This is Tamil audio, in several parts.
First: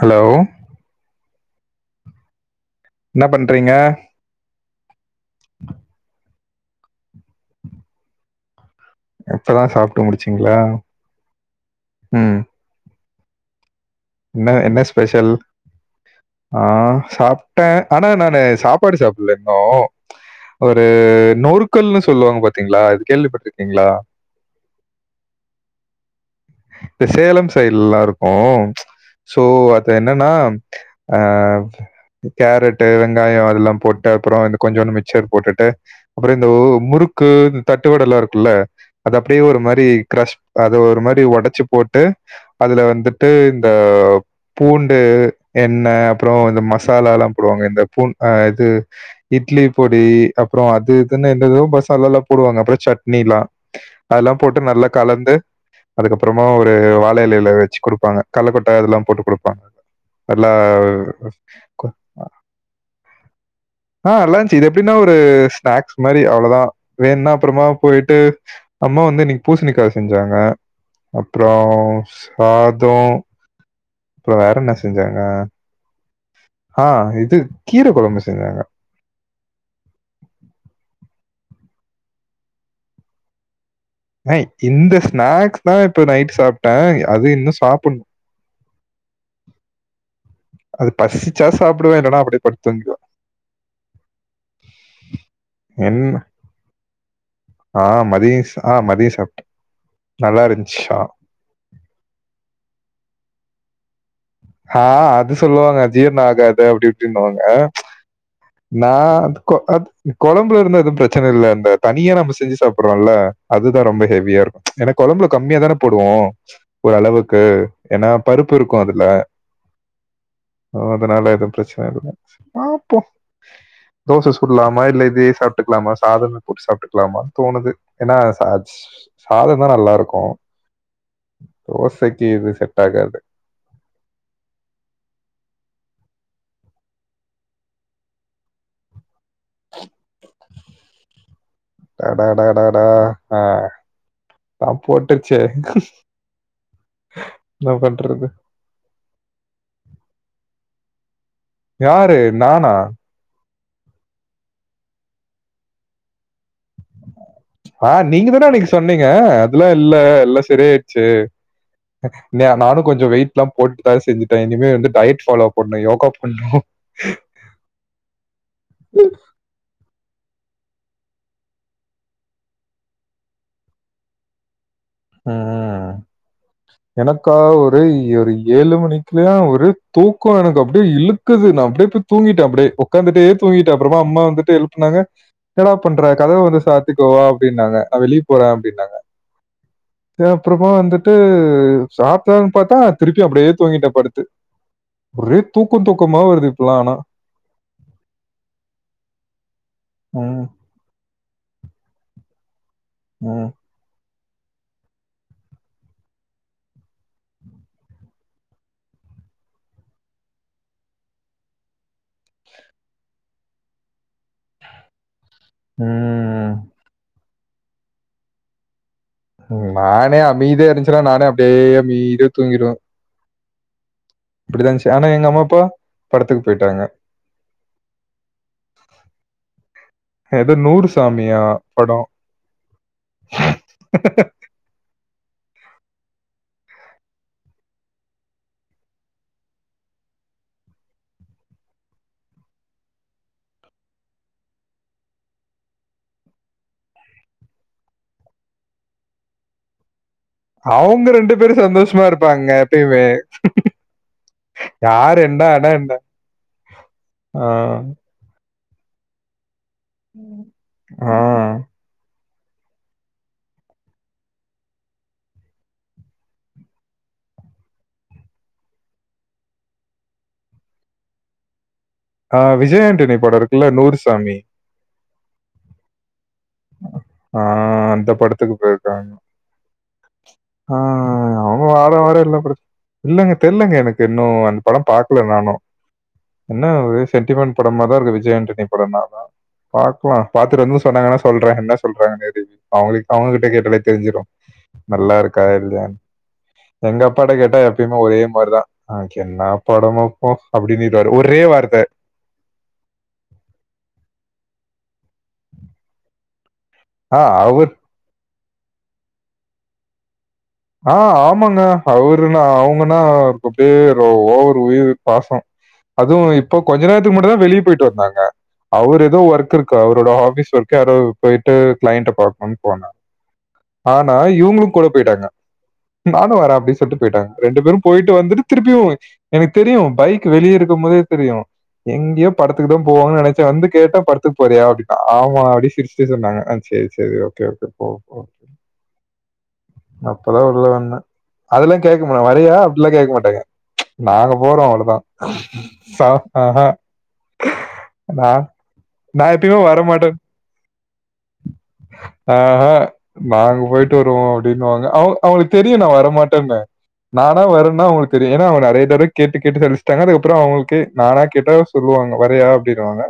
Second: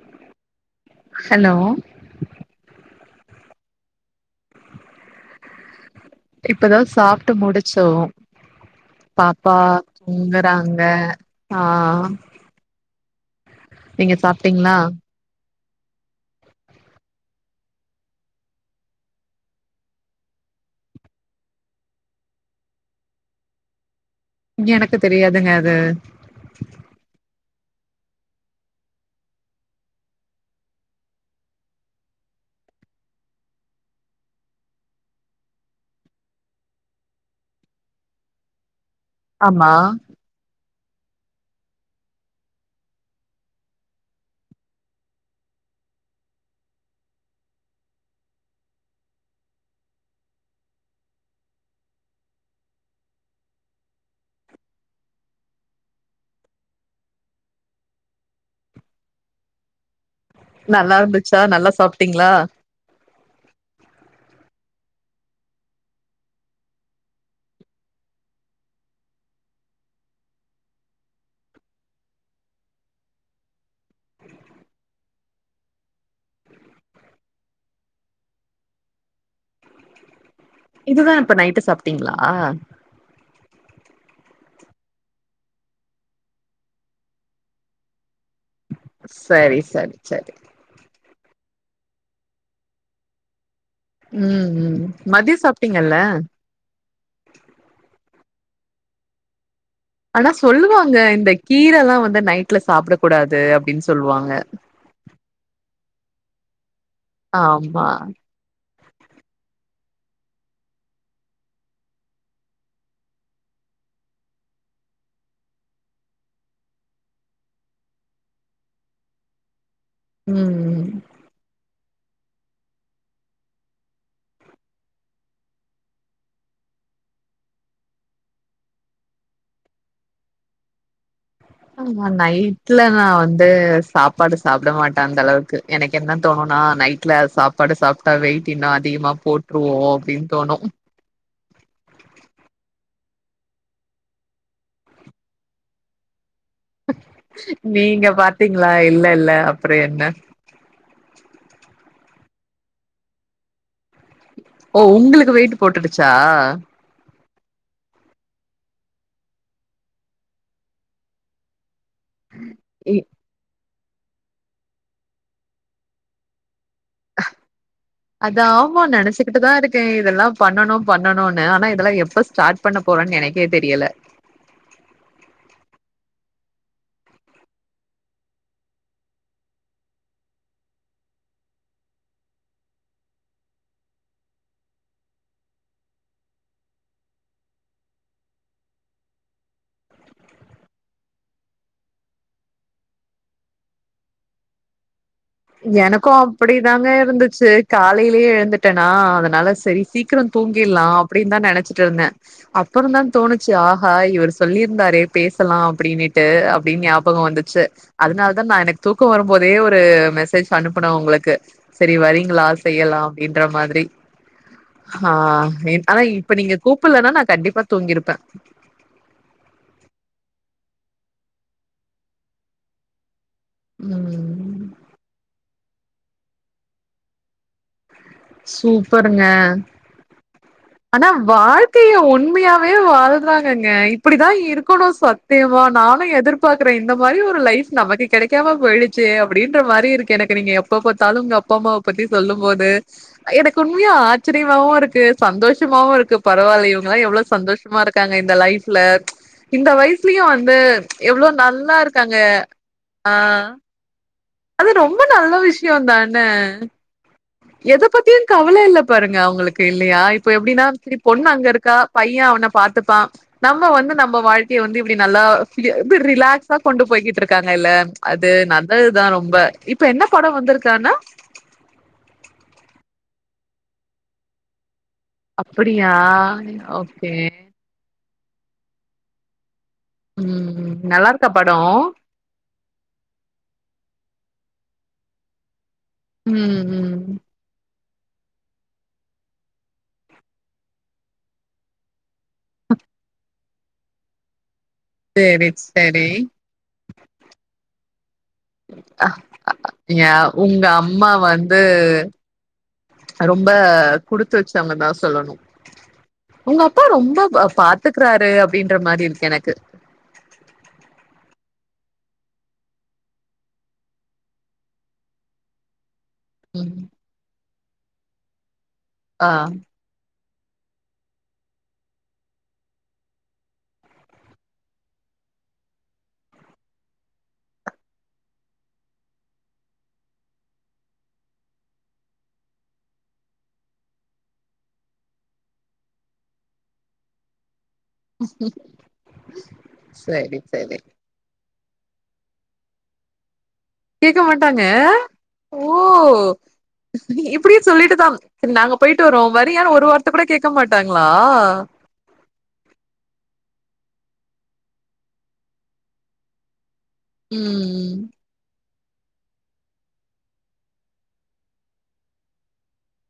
ஹலோ ஹலோ என்ன பண்றீங்க இப்பதா சாப்ட்டு முடிச்சோ பாப்பா இப்பதான் சாப்பிட்டு முடிச்சீங்களா? துங்குறாங்க ஆ ம். நீங்க என்ன சாப்ட்டீங்ளா என்ன ஸ்பெஷல் ஆ சாப்ட்ட ஆனா நானு சாப்பாடு சாப்டல இன்னும் ஒரு நொறுக்கல்ன்னு சொல்லுவாங்க பாத்தீங்களா இது கேள்விப்பட்ருக்கீங்களா இங்க எனக்கு தெரியாதுங்க அது இந்த சேலம் சைட்லல்லா இருக்கும் சோ அது என்னன்னா ஆ கேரட்டு வெங்காயம் அதெல்லா போட்டு அப்புறோ இந்த கொஞ்சோன்னு மிச்சர் போட்டுட்டு அப்றோ இந்த முறுக்கு இந்த தட்டுவடல்லா இருக்குல்ல அத அப்டியே ஒரு ஆமா மாரி கிரஷ் அத ஒரு மாரி ஒடச்சி போட்டு அதுல வந்துட்டு இந்தப் பூண்டு எண்ண அப்றோ இந்த மசாலால்லா போடுவாங்க இந்த பூ அ இது இட்லி பொடி அப்றோ அது இதுன்னு என்ந்ததோ மசாலால்லா போடுவாங்க அப்றோ சட்னில்லா அதுல்லா போட்டு நல்லா கலந்து அப்றோமா ஒரு வாழ இலையில வச்சு கொடுப்பாங்க கல்லக்கொட்ட இதெல்லா போட்டு குடுப்பா அதுல்லா நல்லா இருந்துச்சா நல்லா கொடுப்பாங்க சாப்ட்டீங்ளா ஆ அதுலாஞ் சேரி எப்டின்னா ஒரு ஸ்நாக்ஸ் மாரி அவ்ளோதா வேண்னா அப்றோமா போயிட்டு அம்மா வந்து இன்னைக்கு பூசணிக்கா செஞ்சாங்க அப்றோ சாதம் அப்றோ வேற என்ன செஞ்சாங்க ஆ இது கீர கொழம்பு செஞ்சாங்க இதுதா இப்ப நைட்டு சாப்டீங்களா நா இந்த ஸ்நாக்ஸ் தா இப்ப நைட்டு சாப்ட்ட அது இன்னு சாப்ன்னு சரி சரி சேரி அது பசிச்சா சாப்டுவ இல்லனா அப்டியே படுத்து தூங்கிருவ ம் ம் மதியம் சாப்டீங்கல்ல என்ன ஆ மதியஸ் ஆ மதிய சாப்ட்டே ஆனா சொல்லுவாங்க இந்த கீரலா வந்து நைட்ல சாப்டக் கூடாது அப்டின் சொல்வாங்க ஆ அது சொல்லுவாங்க ஜீர்ண ஆகாது அப்டி இப்டின் வாங்க ஆமா நா கொ அத் கொழம்புல இருந்தா எதுவு பிரச்சன இல்ல அந்த தனியா நம்ம செஞ்சு சாப்பிட்றோல்ல அதுதா ரொம்ப ஹெவியா இருக்கு ஏனா கொழம்புல கம்மியா தான போடுவோ ஒரளவுக்கு ஏனா பருப்பு இருக்கு அதுல ம் சோ அதனால எதுவு பிரச்சன இல்ல தோச சுட்லாமா இல்ல இதையே சாப்ட்டுக்கலாம சாதமே போட்டு சாப்ட்டுக்கலாமான் தோணுது ஏனா சாச் சாதந்தா நல்லாருக்கு ஆமா நைட்ல நா ஆகாது. வந் து சாப்பாடு சாப்ட மாட்ட அந்த அளவுக்கு எனக்கு என்ன தோணுனா நைட்ல சாப் ப்பாடு சாப்ட்டா வெயிட் இன்னு அதிகமா போட்ருவோ அப்டின் தோணு அடாடாடாடா ஆ ஆ போட்டுச்சே நீங்க பாத்தீங்ளா இல்லல்ல அப்ற என்ன யாரு நானா ஓ உங்களுக்கு வெயிட் போட்டுடுச்சா ஆ நீங்க தான அன்னக்கி சொன்னீங்க அதுலா இல்ல எல்லா செரி ஆயிடுச்சு இல்லயா நானு கொஞ்ச இ- வெயிட்லா போட்டுதா செஞ்சுட்டே இனிமே வந்து டையட் ஃபாலோ பண்ணு யோகா பண்ணு பண்ணு அத ஆமா நெனச்சுகிட்டுதா இருக் கே இதெல்லா பண்ணணு பண்ணணுனு ஆனா இதெல்லா எப்ப ஸ்டார்ட் பண்ண போறேன் எனக்கே தெரியல ம் ம் எனக்கா ஒரே ஒரு ஏழு மணிக்குலா ஒரு தூக்கோ எனக்கு அப்டியே இழுக் க்குது நா அப்டியே போய் தூங்கிட்டே அப்டியே ஒக்காந்துட்டே தூங்கிட்டே அப்றமா அம்மா வந்துட்டு எழுப்புனாங்க என்னடா பண்ற கதவ வந்து சாத்திக்கோ வா அப்டின்னாங்க நா வெளிய போறே அப்டின்னாங்க எ அப்றோ வந்துட்டு சாப்ட்லான்னு பாத்தா திருப்பி அப்டியே தூங்கிட்டே படுத்து ஒரே தூக்க எனக்கு தூக்கமா வருது இப்பலா அப்படிதாங்க ஆனா இருந்துச்சு காலைலயே எழுந்துட்டனா அதனால செரி சீக்கிர ம். தூங்கிற்லா அப்டின் தா நெனச்சிட்டு இருந்தே அப்பறந்தா ம். தோணுச்சு ஆ ஹா இவரு சொல்லியிருந்தாரே பேசலா அப்டின்னுட்டு அப்டின் ஞாபக வந்துச்சு அதுனால தா நா எனக்கு தூக்க வரும்போதே ஒரு மெஸ் சேஜ் அனுப்புனே உங்ளுக்கு செரி வரீங்களா செய்யலா அப்டின்ற மாதிரி ஹா இப் ஆனா இப்ப ம். நீங்க கூப்புட்லனா நா கண்டிப்பா தூங்கிருப்பே நானே அமைதியா இருந்துச்சுனா நானே அப்டியே அமைதியா தூங்கிருவே ம் இப்டிதா இந்ச்சு ஆனா எங்க அம்மா அப்பா படத்துக்கு போய்டாங்க சூப்பருங்க எது நூற் ஆனா வாழ்க்கைய உண்மையாவே வாழ்றாங்கங்க இப்டிதா இருக்கணு சத் த்தியமா நானு எதிர்பாக்குறே இந்த மாரி ஒரு லைஃப் நமக்கு கெடைக்காம போயிடுச்சே அப்டின்ற மாரி இருக்கு எனக்கு நீங்க எப் எப்ப பாத்தாலு உங்க அப்பா அம்மாவ பத்தி சொல்லும் போது எனக்கு உண்மைய ஆச்சரியமாவு இருக்கு சந்தோஷ் மாவு இருக்கு பரவால்ல இவுங்களா எவ்ளோ சந்தோஷமா இருக்காங்க இந்த லைஃப்ல இந்த வயசுலயு வந் ந்து அவங்க எவ்ளோ பேரும் நல்லா சந்தோஷமா இருக்காங்க இருப்பாங்க எப்பயுமே. ஆ அது ரொம்ப யார் நல்ல என்ன ஆனா விஷ்யோந் என்ன? தான ஆ, எத பத்தியு கவல இல்ல பாருங்க அவுங்களுக்கு இல்லையா இப்ப எப்டின்னா சரி ஆ, பொண்ணு அங்க இருக்கா பய்யே அவன பாத்துப்பா நம்ம வந்து நம்ம வாழ்க்கைய வந்து இப்டி நல்லா ஃபி ரிலாக்ஸா கொண்டு போய்கிட்டு இருக்காங்க இல்ல அது நல்லதுதா ரொம்ப இப்ப என்ன படோ வந்திருக்கு ஆனா ஆ விஜய் ஆண்டனி படோ இருக்குல்ல நூறுசாமி அப்புடியா ஓகே ஆ அந்த படத்துக்கு போயிருக்காங் ம் ஆ நல்லா இருக்கா படோ அவுங்க வார வாரோ எல்லா படத் இல்லங்க தெர்லங்க எனக்கு இன்னு அந் படோ பாக்ல நானு ம் என்ன ம் ஒரே சென்டிமெண்ட் படமா தா இருக்கு விஜய் ஆண்டனி படம்னாதா பாப்போ பாத்துட்டு வந்து சொன்னாங்கன்னா சொல்றே என்ன சொல்றாங்க மேபி அவுங்களுக்கு அவுங்ககிட்ட கேட்டால தெரிஞ்சுடு நல்லா இருக்கா சேரி இல்லயான் சேரி எங்க அப்பாட்ட கேட்டா எப்புமே ஒரே மாரிதா ஆ என்னா யா படமோப்போ உங்க அம்மா அப்டின்னுருவாரு ஒரே வந்து வார்த்த ரொம்ப குடுத்து வச்சவங்க தா சொல்லணு உங்க அப்பா ஆ ரொம்ப அவர் பாத்துக்றாரு அப்டின்ற மாரி இருக்கு எனக்கு ஆ ஆமாங்க அவருனா அவுங்கன்னா அப்டியே ஓவரு உயிரு பாசோ அதுவு இப்ப ம் கொஞ்ச நேரத்துக்கு முன்னாடி தா வெளியே போயிட்டு வந்தாங்க அவரு ஏதோ ஆ ஒர்க் இருக்கு அவரோட ஆஃபீஸ் ஒர்க் யாரோ போயிட்டு கிளைண்ட பாக்கணும்னு போனா ஆனா இவுங்களு கூட போயிட்டாங்க நானு வரே அப்டின்னு சொல்ட்டு போயிட்டாங்க ரெண்டு பேரு போயிட்டு வந்துட்டு திருப்பியு எனக்கு தெரியு பைக் வெளிய இருக்கு போதே தெரியு எங்கயோ படத்துக்கு தா போவாங்க நெனச்சே வந்து கேட்டா படத்துக்கு போறியா அப்டின்னா ஆமா அப்டி சிரிச்சு ட்டே சொன்னாங்க ஆ சேரி சேரி ஓகே ஓகே போ போ. ம் அப்பதா ஊர்லந்து வந்தே அதெல்லா கேக்க மாட்டாங் வரியா அப்டில்லா கேக்க மாட்டாங்க கேக்க நாங்க மாட்டாங்க போறோ அவ்ளோதா ஓ சாப் ஆஹ இப்டியே சொல்லிட்டு தா நாங்க போயிட்டு வரோ நான் எப்பயுமே வரியானு ஒரு வார்த்த வரமாட்டேன். கூட கேக்க மாட்டாங்களா ஆஹ நாங்க போயிட்டு வருவோ அப்படின்னுவாங்க அவ ங்களுக்கு தெரியு நா வரமாட்டேன்னு நானா வரேன்னா ம் அவுங்களுக்கு தெரியு ஏன்னா அவுங்க நெறய தடவ கேட்டு கேட்டு சலிச்சுட்டாங்க அதுக்கப்றோ அவுங்களுக்கு நானா கேட்டா சொல்லுவாங்க வரியா அப்டின்னுவாங்க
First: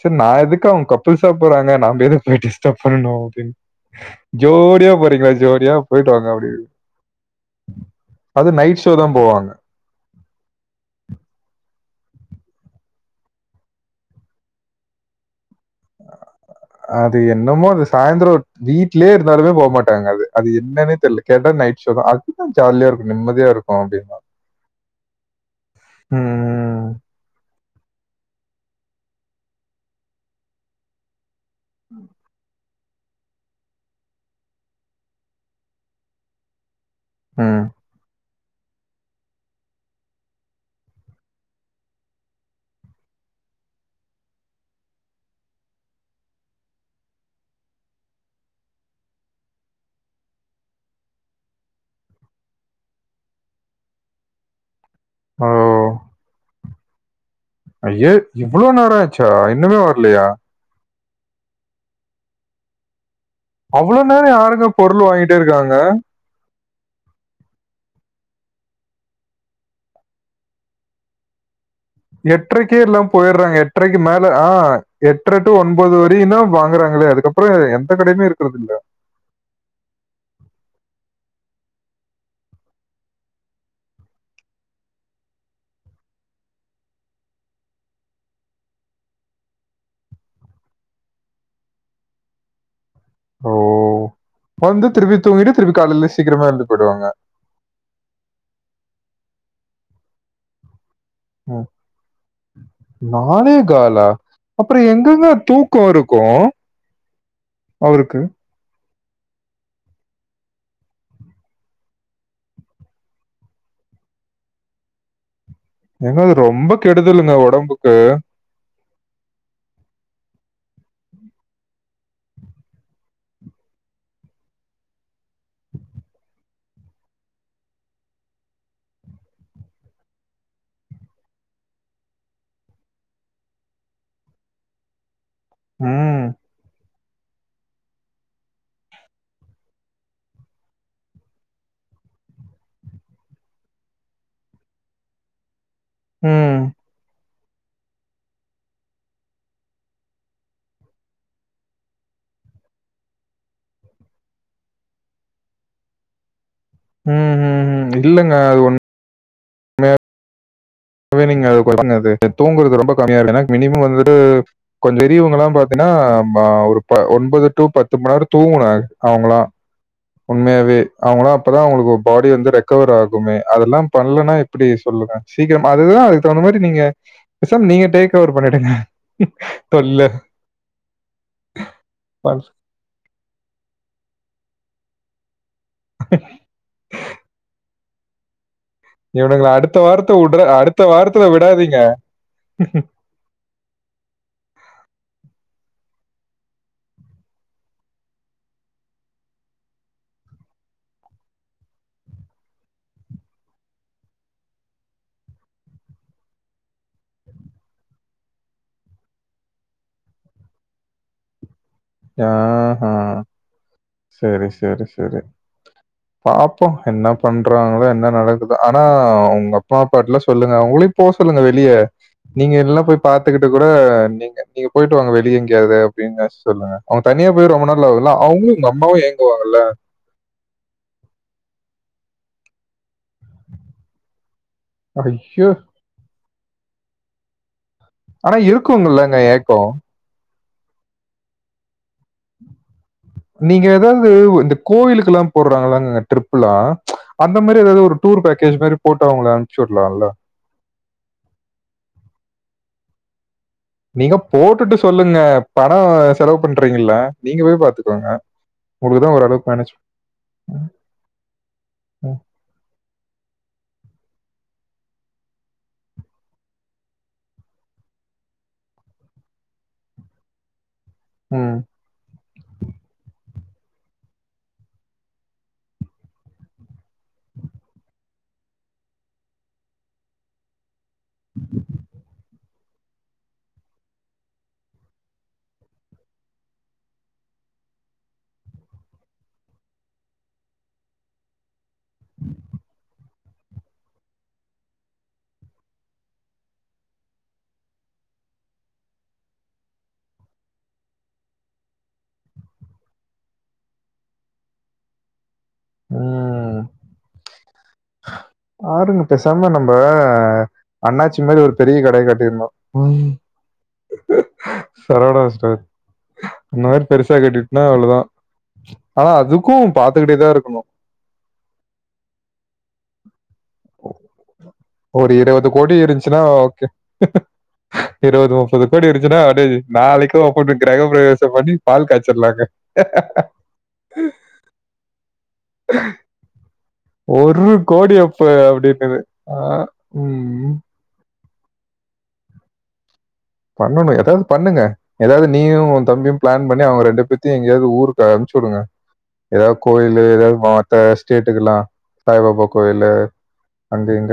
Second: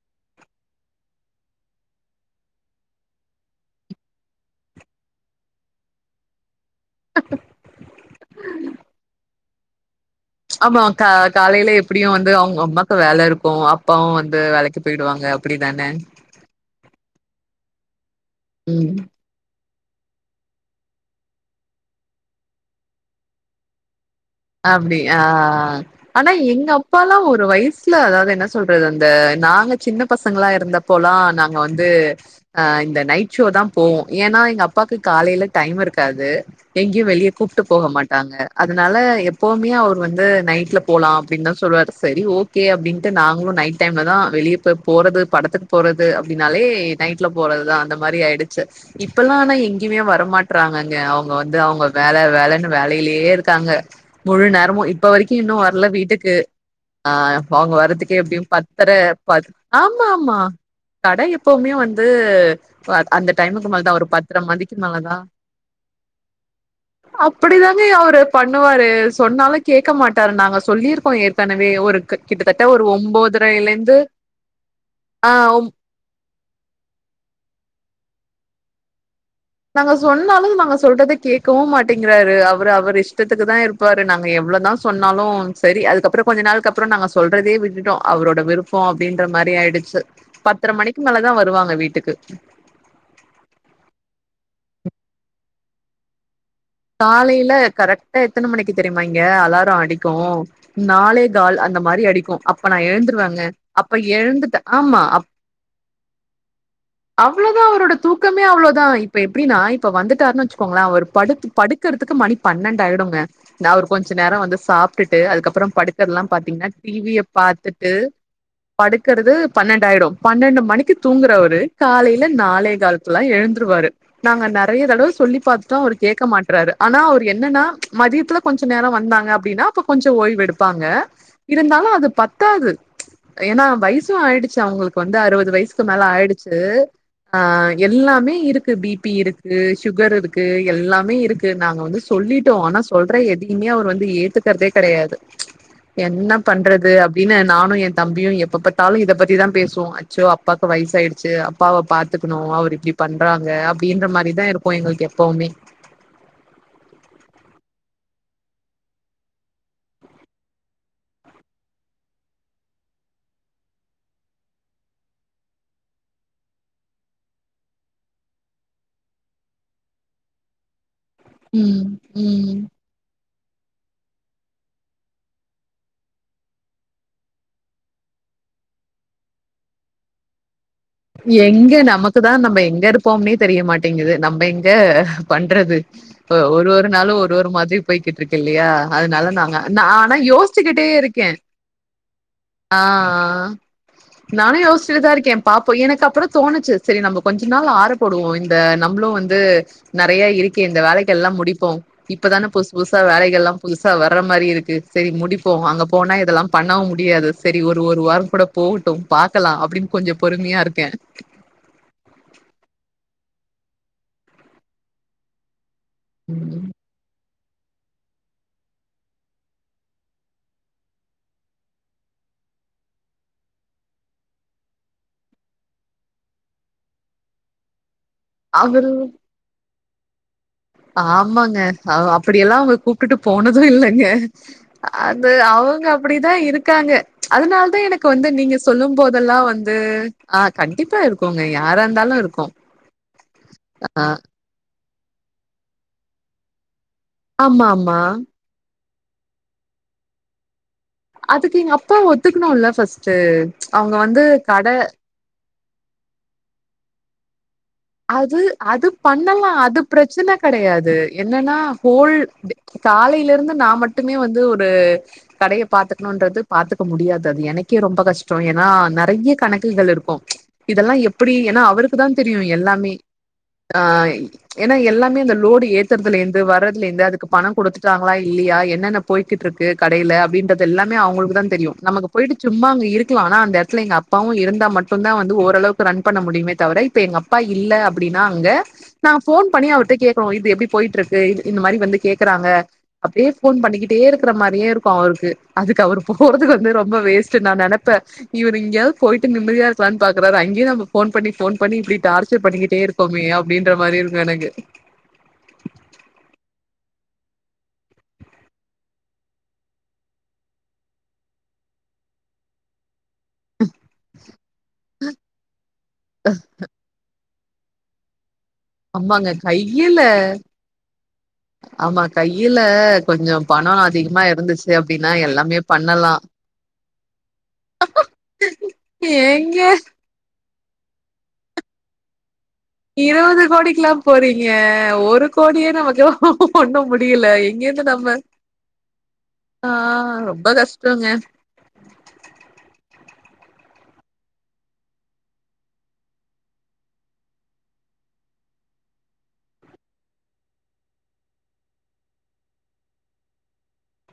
செரி நா எதுக்கு அவுங்க கப்புல்ஸா போறாங்க நாம்ப எதுக்கு போய் டிஸ்டர்ப் பண்ணனு அப்டின்னு ஜோடியா போறீங்ளா ஜோடியா போயிட்டு வாங்க அப் அது நைட் ஷோ தா போவாங்க ஆமா கா காலைல எப்டியு வந்து அவுங்க அம்மாக்கு வேல இருக்கு அப்பாவு வந்து வேலைக்கு போயிடுவாங்க அப்டி தானே அது என்னமோ அது சாய்ந்ரோ ம் வீட்லயே இருந்தாலுமே போ மாட்டாங்க அது அது என்னன்னே தெர்ல கேட்டா நைட் ஷோ தா அதுதா ஜாலியா இருக்கு நிம்மதியா இருக்கு அப்டின்வாங்க அப்டி ஆ ஆ ஆனா எங்க ம். அப்பால்லா ஒரு வயச் ல அதாவது என்ன சொல்றது அந்த நாங்க சின்ன பசங்களா இருந்தப்போலா நாங்க வந்து அ இந்த நைட் ஷோ தான போவோ ஏன்னா எங்க அப்பாக்கு காலைல டைம் இருக்காது எங்கேயு வெளியே கூப்ட்டு ம். போக மாட்டாங்க அதனால எப் போவுமே அவர் வந்து நைட்ல போலா அப்டின் தா சொல்லுவாரு சரி ஓகே அப்டின்ட்டு நாங்களு நைட் டைம்ல தா வெளிய இப்ப போறது படத்துக்கு போறது அப்டின்னாலே நைட்ல போறதுதா அந்த மாரி ஆயிடுச்சு இப்பல்லா ஆனா எங்கேயுமே வரமாட்றாங்கங்க அவுங்க வந்து அவுங்க வேல வேலன்னு வேலையிலயே இருக்காங்க முழு நேரமு இப்ப வரைக்கு ஓ! இன்னு வர்ல வீட்டுக்கு ஆ அவுங்க ஐய! வர்றதுக்கே எப்டியு இவ்ளோ பத்தர நேரம் ஆச்சா? பத் இன்னுமே ஆமா வரலையா? ஆமா கடை எப்பவுமே வந்து அ அந்த டைமுக்கு மேலதா அவ்ளோ ஒரு நேரம் பத்திர யாருங்க மணிக்கு பொருள் மேலதா வாங்கிட்டே இருக்காங்க? அப்டிதாங்க அவரு பண்ணுவாரு சொன்னாலு கேட்க மாட்டாரு நாங்க சொல்லிருக்கோ ஏற்கனவே ஒரு க- கிட்டத்தட்ட எட்றைக்கே ஒரு எல்லா போயிடுறாங்க ஒம்போதரைல இருந்து எட்ரைக்கு மேல ஆ ஆ எட்ரை டு ஒன்பது வ ரைனா வாங்கறாங்களே அதுக்கப்புற எந்த கடையுமே இருக்குறதில்ல நாங்க சொன்னாலு நாங்க சொல்றத கேக்கவு மாட்டேங்றாரு அவரு அவர் இஷ்டத்துக்கு தா இருப் பாரு நாங்க எவ்ளோதா சொன்னாலு சேரி அதுக்கப்ற கொஞ்ச நாள்கப்பறோ நாம சொல்றதயே விட்டுட்டோ அவரோட விருப் போ அப்டின்ற மாரி ஆயிடுச்சு பத்தர மணிக்கு மேலதா வருவாங்க வீட்டுக்கு ஓ வந்து திருப்பி தூங்கிட்டு திருப்பி காலைல சீக்ரமா எந்திர் காலைல கரெக்டா எத்தன மணிக்கு தெரியுமா இங்க அலாரோ அடிக்கு நாலே கால் ம். அந்த மாரி அடிக்கு அப்ப நா எழுந்துருவங்க அப்ப எழுந்துட்ட ஆமா அப் கோருக்கு அவ்ளோதா அவரோட தூக்கமே அவ்ளோதா இப்ப எப்டினா இப்ப வந்துட்டார்னு வச்சுக்கோங்கள அவர் படுத்து படுக்கறதுக்கு மணி பன்னண்டு ஆய்டுங்க நா ஒரு கொஞ்ச நேரோ வந்து சாப்டுட்டு அதுக்கப்றோ ஏங்க படுக்கற்ல்லா அது பாத்தீங்னா ரொம்ப டி வி ய கெடுதலுங்க பாத்துட்டு உடம்புக்கு. படுக்கறது பன்னண்டு ஆயிடு பன்னண்டு மணிக்கு தூங்குறவரு காலைல நாலே கால்கல்லா எழுந்துருவாரு நாங்க நெறய தடவ சொல்லி பாத்துட்டோ அவரு கேக்க மாட் றாரு ஆனா அவுரு என்னன்னா மதியத்துல கொஞ்ச நேரம் வந்தாங்க அப்டினா அப்ப கொஞ்சோ ஓய்வு எடுப்பாங்க இருந்தாலு அது பத்தாது ஏனா வய்சூ ஆய்டுச்சு அவுங்ளுக்கு வந்து அறுவது வய்சு க்கு மேல ம். ஆய்டுச்சு ஆ எல்லாமே இருக்கு பி பி இருக்கு சுகர் இருக்கு எல்லாமே இருக் கு நாங்க வந்து சொல்லிடோ ஆனா சொல்ற எதியுமே அவர் வந்து ஏத்துகற்தே கெடையாது என்னப் ம். பண்றது அப் டினு நானு எ தம்பியு எப்ப பாத்தாலு இத பத்திதா பேசுவோ அச்சோ அப்பாக்கு வய்சு ஆய்டுச்சு ப்பாவ பாத்துக்குணு அவர் இப்டி பண்றாங்க அப்டின்ற மாரிதா இருக்கு எங்ளுக்கு எப்பவுமே ம் ம் ம் இல்லங்க அ ஒன் மெ ப்பவே நீங்க அ போ பன்ங்க அது தூங்குறது ரொம்ப கம்மியா இருக்கு ஏனா மினிமம் வந்துட்டு கொஞ்ச பெரியவங்கலா பாத்தீனா ப ஒரு ப ஒன்பது டு பத்து மணி நேர தூங்கணு அவுங்களா உண்மையாவே அவுங்களா அப்பதா ம் அவுங்களுகு பாடி வந்து ம் ரெக்கவர் ஆகு போமே அதெல்லா பண்லனா எப்புடி சொல்லுங்க சீக்கிரம் அதுதா அதுக்கு தகுந்த மாதிரி நீங்க பேசாம் நீங்க டேக் ஒவர் பண்ணிடுங்க தொல்ல எங்க நமக்குதா நம்ப எங்க இருப்போம்னே தெரியமாட்டேங்குது நம்ப எங்க பண்றது ப ஒரு ஒரு நாளு ஒரு ஒரு மாதி போய்கிட்ருக்கில்லையா அதனால இவனுங்கள நாங்க அடுத்த நா வாரத்த ஆனா உட்ற அடுத்த யோஸ்ச்சுகிட்டே வாரத்துல இருக்கே விடாதீங்க. அ ஆ நானு யோஸ்சிடு தா இருக்கே பாப் பொய் எனக்கு அப்பதா தோணுச்சு சரி நம்ம கொஞ்ச நாள் ஆறபோடுவோ இந்த நம்ப்ளு வந்து நெறையா இருக்கி இந்த வேலைக்கெல்லா முடிப்போ இப்பதான புத்சு புதுசா வேலைகல்லா புதுசா வர்ற மாரி இருக்கு சேரி முடிப்போ அங்க போனா இதெல்லா பண்ணவு முடியாது சரி ஒரு ஒரு வாரம் கூட போவுட்டு பாக்கலா அப்டின் கொஞ்சோ பொறுமையா இருக்க ஆஹா சேரி சேரி சேரி பாப்போ ம் என்னப் பண்றாங்ளா என்ன நடக்குது ஆனா உங்க அப்பா அப்பாட்டு லா சொல்லுங்க அவுங்களையு போ சொல்லுங்க வெளிய நீங்க எல்லா போய் பாத்துகுட்டு கூட நீங்க நீங்க போய்ட்டு வாங்க வெளிய எங்யாது அப்டின்னாச்சு சொல்லுங்க அவங்க தனியா போய் ரொம்ப நாள் ஆகுல்ல அவுங்ளு உங்க அவரு அம்மாவு ஏங்குவாங்கல்ல ஆமாங்க ஆ அப்டியெல்லா அவுங் கூப்டுட்டு போனதும் இல்லங்க அது ஐயோ! அவுங்க அப்டிதா இருக்காங்க அதனால தா எனக் க்கு வந்து ஆனா நீங்க சொல்லும் இருக்குங்கல்லங்க போதெல்லா ஏக்கம். வந்து ஆ கண்டிப்பா இருக்குங்க யாரா இருந்தாலு இருக்கும் நீங்க ஏதாது இந்த கோவிலுக்கெல்லா போட்றாங்கங்கல ட்ரிப்புலா அந்த மாறி ஆமா ஏதாது ஒரு ஆமா டூர் பேக்கேஜ் மாறி போட்டு அவுங்கள அமிச்சி வுட்லால்லா அதுக்கு எங்க அப்பா ஒத்துக்குணுல்ல ஃபஸ்ட்டு நீங்க போட்டுட்டு சொல்லுங்க பணோ செலவு பண்றீங்கல்ல நீங்க போய் பாத்து அது அது பண்ணலா அது ப்ரச்சன கெடயாது என்னன்னா ஹோல் ம், வி காலைல இருந்து நா மட்டுமே வந்து ஒரு கடைய பாத்துக்னுன்றது பாத்துக்க முடியாது அது எனக்கே ரொம்ப கஷ்டொ ஏன்னா நெறைய கணக்குகள் இருக்கும் இதெல்லா எப்புடி ம், ஏன்னா அவருக்கு தான் தெரியு எல்லாமே ஆ ஏன்னா எல்லாமே அந்த லோடு ஏத்துறதுலேந்து வர்றதுலேந்து அதுக்கு பணம் குடுத்துட்டாங்ளா இல்லியா என்னன்ன போயிக்கிட்ருக்கு கடையில அப்டின்றதெல்லாமே அவுங்களுக்கு தான் தெரியு நமக்கு போயிட்டு சும்மா அங்க இருக்லா ஆனா அந்த எடத்ல எங்க அப்பாவு இருந்தா மட்டுந்தா வந்து ஓரளவுக்கு ரன் பண்ண முடியுமே தவர இப்ப எங்க அப்பா இ இல்ல அப்டின்னா அங்க நா ஃபோன் பண்ணி அவர்ட்ட கேக்னும் இது எப்டி போயிட்ருக்கு இது இந்த மாறி வந்து கேக்கறாங்க அப்படியே ஃபோன் பண்ணிக்கிட்டேருக்கிற மாறியேருக்கும் அவருக்கு அதுக்கு அவர் போறதுக்கு வந்து ரொம்ப வேஸ்ட்டு நா நெனப்ப இவர் இங்கயாது போயிட்டு நிம்மதியாருக்கலான் பாக்கறாரு அங்யு நம்ம ஃபோன் பண்ணி ஃபோன் பண்ணி இப்டி டார் ச்சர் பண்ணிக்கிட்டேருக்கோமோ அப்டின்ற மாறிருக் எனக்கு ஆ பாருங்க பெசாம நம்ப அண்ணாச்சி மாறி ஒரு பெரிய கடைய கட்டிடனும் சரவணா ஸ்டோர்ஸ் அந்த மாறி பெருசா கட்டி ன்ன அவ்ளதா ஆனா ஆமாங்க அதுக்கு கையில பாத்துகிட்டேதாருக்கு ஆமா கையில கொஞ்சம் பண அதிகமாருந்துச்சு ஒரு இறவது கோடி இருன்ச்சுன்னா ஓகே இருவது முப்பது கோடி இருன்ச்சுன்னா அப்டே ஏங்க நாளைக்கு ப்பே ஓப்பன் பண் கிரக பிரவேசம் பண்ணி பால் காய்ச்சர்லாங்க இறவது கோடிக்ல்லாம் போறீங்க ஒரு கோடியே நமக்கு ஒன்னும் முடியல ஒரு எங்கேந்து கோடி நம்ம அப்ப அப்படின்னு ஆ ரொம்ப கஷ்டங்க பண்ணணு எதாவது பண்ணுங்க எதாவது நீயு உந்தம்பியு ப்ளான் பண்ணி அவக ரெண்டு பேத்தையும் எங்கயாவது ஊருக்கு அனுப்பிச்சுடுங்க எதாவ கோயிலு எதாவது மாவட்ட ஸ்டேட்டுக்லா சாய்பாபா கோயிலு அங்கு இங்க